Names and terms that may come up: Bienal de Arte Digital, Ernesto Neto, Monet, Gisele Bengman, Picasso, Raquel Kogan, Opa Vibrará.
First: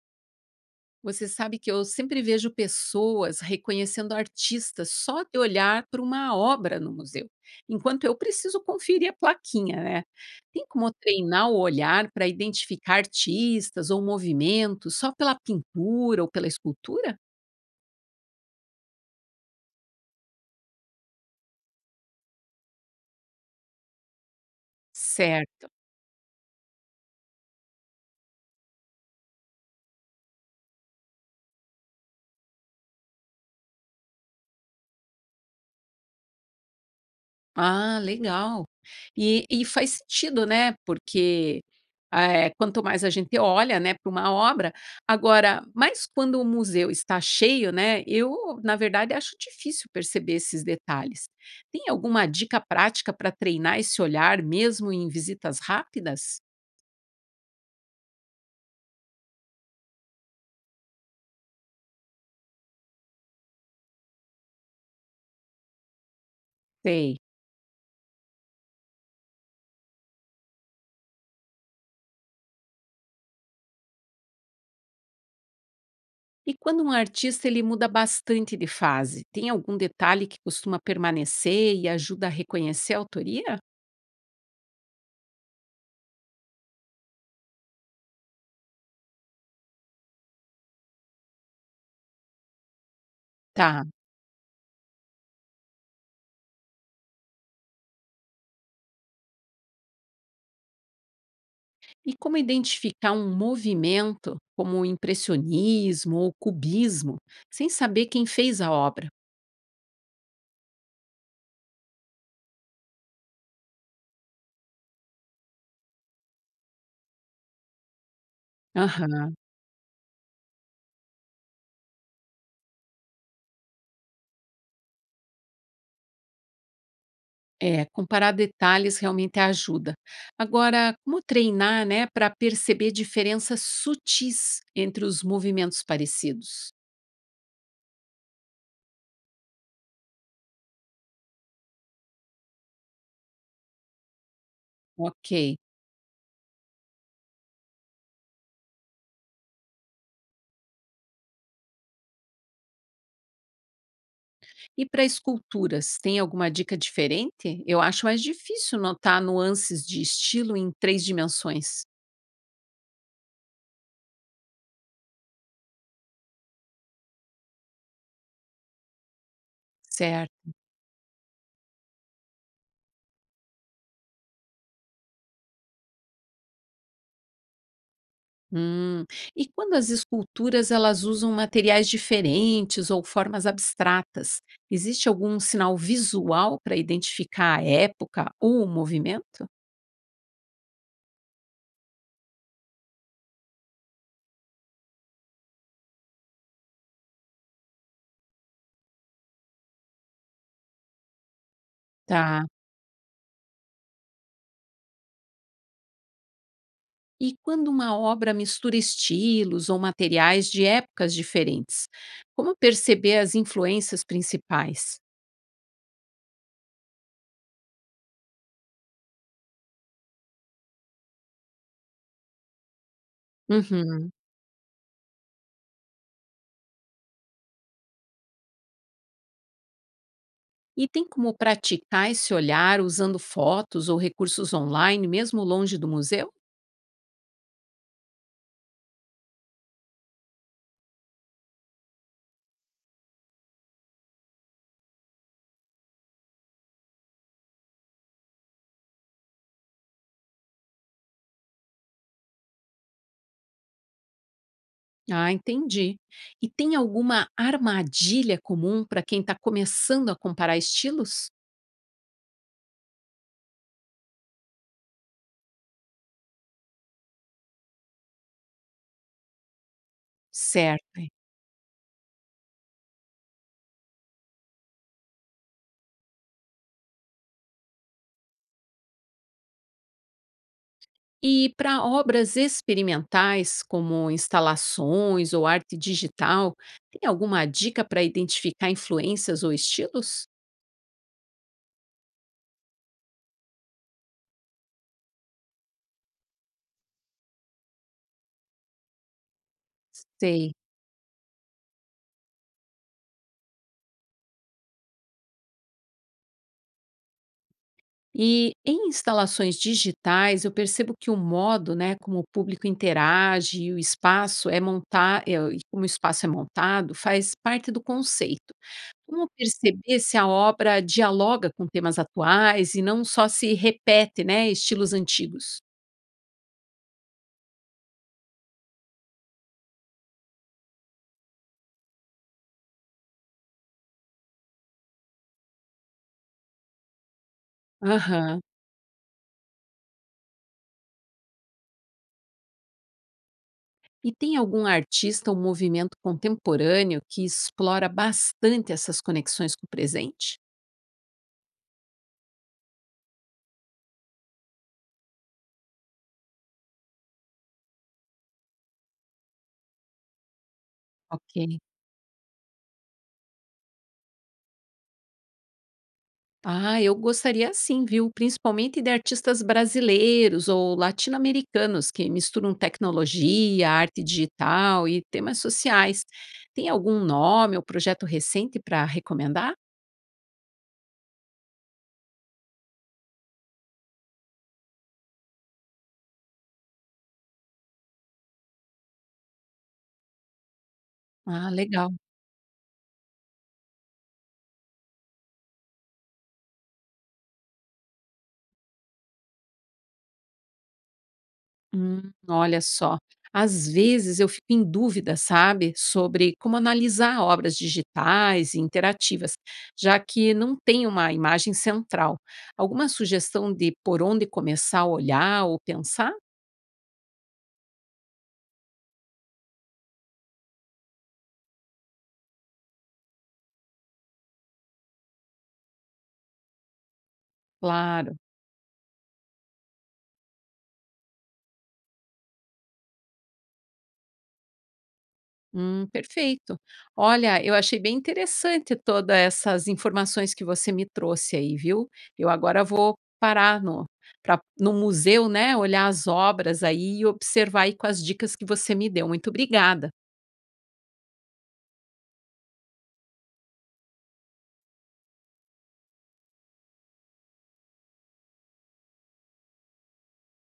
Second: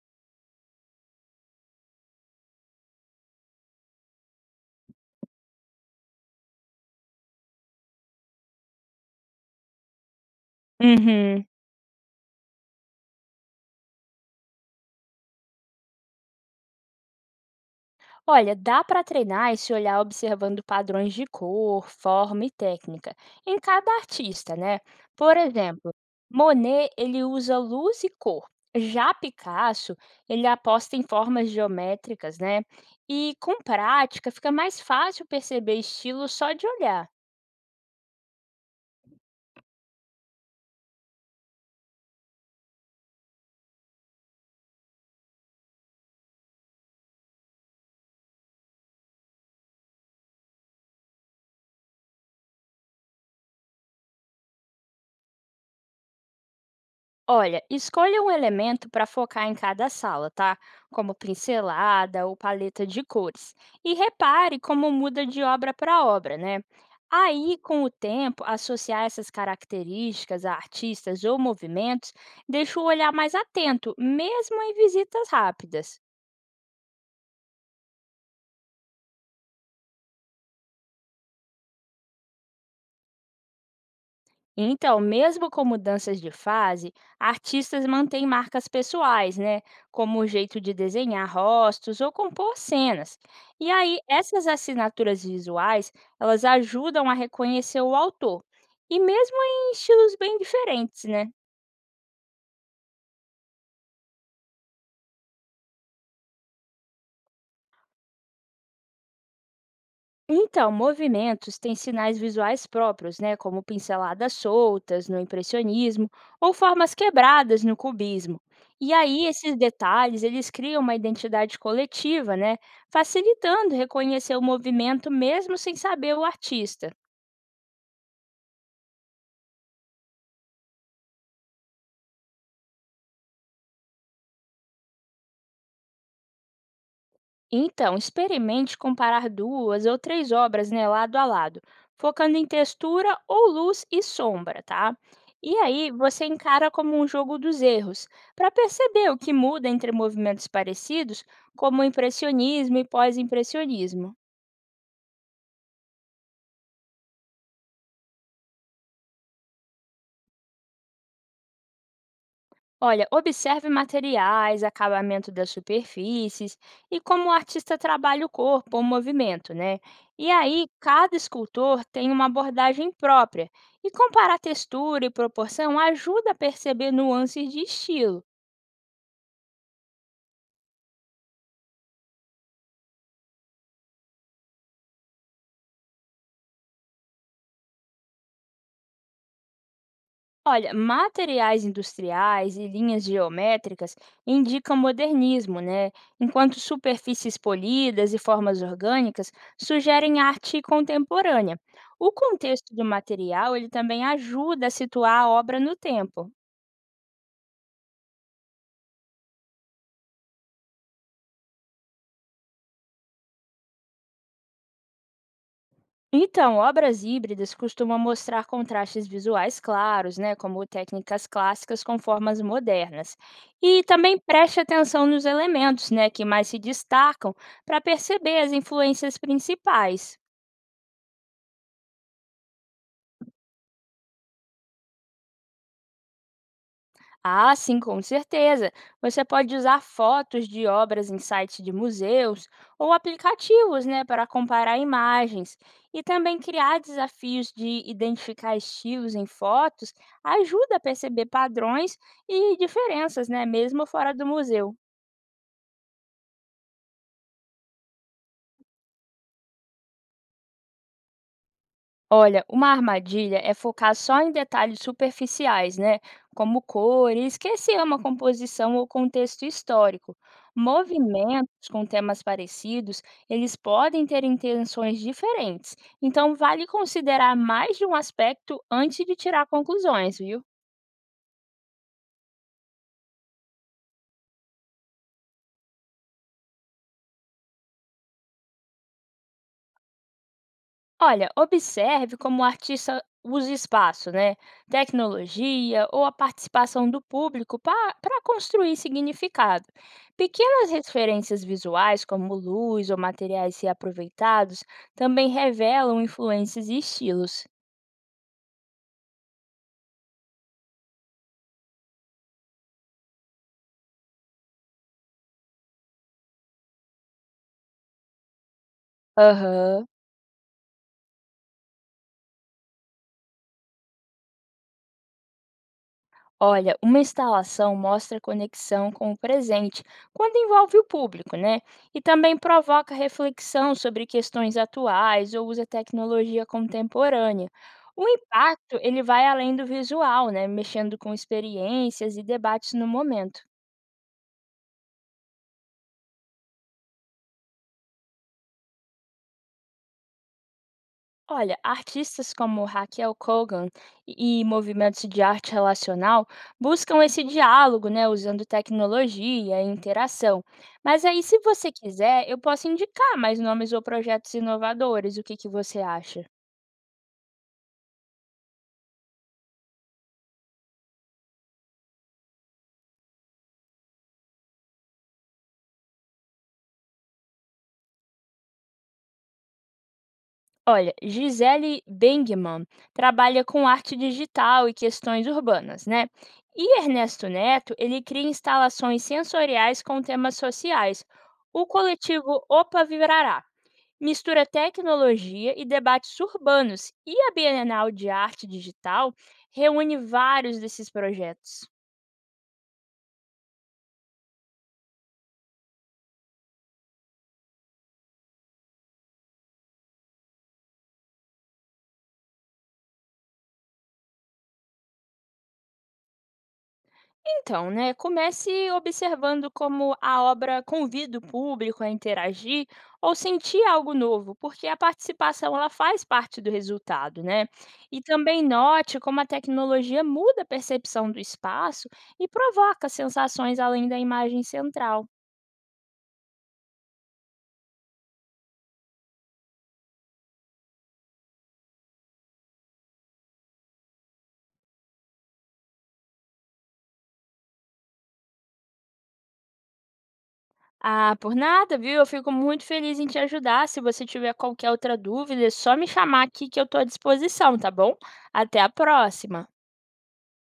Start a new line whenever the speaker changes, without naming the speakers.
Você sabe que eu sempre vejo pessoas reconhecendo artistas só de olhar para uma obra no museu, enquanto eu preciso conferir a plaquinha, né? Tem como
Uhum.
treinar o olhar para identificar artistas ou movimentos só pela pintura ou pela escultura?
Olha, dá para treinar esse olhar observando padrões de cor, forma e técnica em cada artista, né? Por
Certo.
exemplo, Monet, ele usa luz e cor. Já Picasso, ele aposta em formas geométricas, né? E com prática fica mais fácil perceber estilo só de olhar.
Ah, legal. E faz sentido, né, porque, quanto mais a gente olha, né, para uma obra agora, mas quando o museu está cheio, né, eu, na verdade, acho difícil perceber esses detalhes. Tem alguma dica prática para treinar esse olhar mesmo em visitas rápidas?
Olha, escolha um elemento para focar em cada sala, tá? Como pincelada ou paleta de cores. E repare como muda de obra para obra, né?
Sei.
Aí, com o tempo, associar essas características a artistas ou movimentos deixa o olhar mais atento, mesmo em visitas rápidas.
E quando um artista ele muda bastante de fase, tem algum detalhe que costuma permanecer e ajuda a reconhecer a autoria?
Então, mesmo com mudanças de fase, artistas mantêm marcas pessoais, né? Como o jeito de desenhar rostos ou compor cenas. E
Tá.
aí, essas assinaturas visuais, elas ajudam a reconhecer o autor. E mesmo em estilos bem diferentes, né?
E como identificar um movimento, como o impressionismo ou cubismo, sem saber quem fez a obra?
Então, movimentos têm sinais visuais próprios, né, como pinceladas soltas no impressionismo ou formas quebradas no cubismo. E aí
Aham,
esses detalhes, eles criam uma identidade coletiva, né, facilitando reconhecer o movimento mesmo sem saber o artista.
é, comparar detalhes realmente ajuda. Agora, como treinar, né, para perceber diferenças sutis entre os movimentos parecidos?
Então, experimente comparar duas ou três obras né, lado a lado, focando em textura ou luz e sombra, tá? E
Ok.
aí você encara como um jogo dos erros, para perceber o que muda entre movimentos parecidos, como o impressionismo e pós-impressionismo.
E para esculturas, tem alguma dica diferente? Eu acho mais difícil notar nuances de estilo em três dimensões.
Olha, observe materiais, acabamento das superfícies e como o artista trabalha o corpo ou movimento, né? E
Certo.
aí, cada escultor tem uma abordagem própria, e comparar textura e proporção ajuda a perceber nuances de estilo.
Hum. E quando as esculturas elas usam materiais diferentes ou formas abstratas, existe algum sinal visual para identificar a época ou o movimento?
Olha, materiais industriais e linhas geométricas indicam modernismo, né? Enquanto superfícies polidas e formas orgânicas sugerem arte contemporânea. O
Tá.
contexto do material, ele também ajuda a situar a obra no tempo.
E quando uma obra mistura estilos ou materiais de épocas diferentes, como perceber as influências principais?
Então, obras híbridas costumam mostrar contrastes visuais claros, né, como técnicas clássicas com formas modernas. E
Uhum.
também preste atenção nos elementos né, que mais se destacam para perceber as influências principais.
E tem como praticar esse olhar usando fotos ou recursos online, mesmo longe do museu?
Ah, sim, com certeza. Você pode usar fotos de obras em sites de museus ou aplicativos, né, para comparar imagens. E também criar desafios de identificar estilos em fotos ajuda a perceber padrões e diferenças, né, mesmo fora do museu.
Ah, entendi. E tem alguma armadilha comum para quem está começando a comparar estilos?
Olha, uma armadilha é focar só em detalhes superficiais, né? Como cor, e esquecer uma composição ou contexto histórico.
Certo.
Movimentos com temas parecidos, eles podem ter intenções diferentes. Então, vale considerar mais de um aspecto antes de tirar conclusões, viu?
E para obras experimentais, como instalações ou arte digital, tem alguma dica para identificar influências ou estilos?
Olha, observe como o artista usa espaço, né? Tecnologia ou a participação do público para construir significado.
Sei.
Pequenas referências visuais, como luz ou materiais reaproveitados, também revelam influências e estilos.
E em instalações digitais, eu percebo que o modo, né, como o público interage e o espaço é montar, e como o espaço é montado, faz parte do conceito. Como
Aham.
perceber se a obra dialoga com temas atuais e não só se repete, né, estilos antigos?
Olha, uma instalação mostra conexão com o presente, quando envolve o público, né? E também provoca reflexão sobre questões atuais ou usa tecnologia contemporânea. O
Aham.
impacto, ele vai além do visual, né? Mexendo com experiências e debates no momento.
E tem algum artista ou movimento contemporâneo que explora bastante essas conexões com o presente?
Olha, artistas como Raquel Kogan e movimentos de arte relacional buscam esse diálogo, né, usando tecnologia e interação. Mas aí, se
Ok.
você quiser, eu posso indicar mais nomes ou projetos inovadores. O que que você acha?
Ah, eu gostaria sim, viu? Principalmente de artistas brasileiros ou latino-americanos que misturam tecnologia, arte digital e temas sociais. Tem algum nome ou projeto recente para recomendar?
Olha, Gisele Bengman trabalha com arte digital e questões urbanas, né? E Ernesto Neto, ele cria instalações sensoriais com temas sociais.
Ah,
O
legal.
coletivo Opa Vibrará mistura tecnologia e debates urbanos, e a Bienal de Arte Digital reúne vários desses projetos.
Olha só. Às vezes eu fico em dúvida, sabe, sobre como analisar obras digitais e interativas, já que não tem uma imagem central. Alguma sugestão de por onde começar a olhar ou pensar?
Então, né, comece observando como a obra convida o público a interagir ou sentir algo novo, porque a participação ela faz parte do resultado, né? E
Claro.
também note como a tecnologia muda a percepção do espaço e provoca sensações além da imagem central.
Perfeito. Olha, eu achei bem interessante todas essas informações que você me trouxe aí, viu? Eu agora vou parar no, pra, no museu, né? Olhar as obras aí e observar aí com as dicas que você me deu. Muito obrigada.
Ah, por nada, viu? Eu fico muito feliz em te ajudar. Se você tiver qualquer outra dúvida, é só me chamar aqui que eu estou à disposição, tá bom? Até a próxima.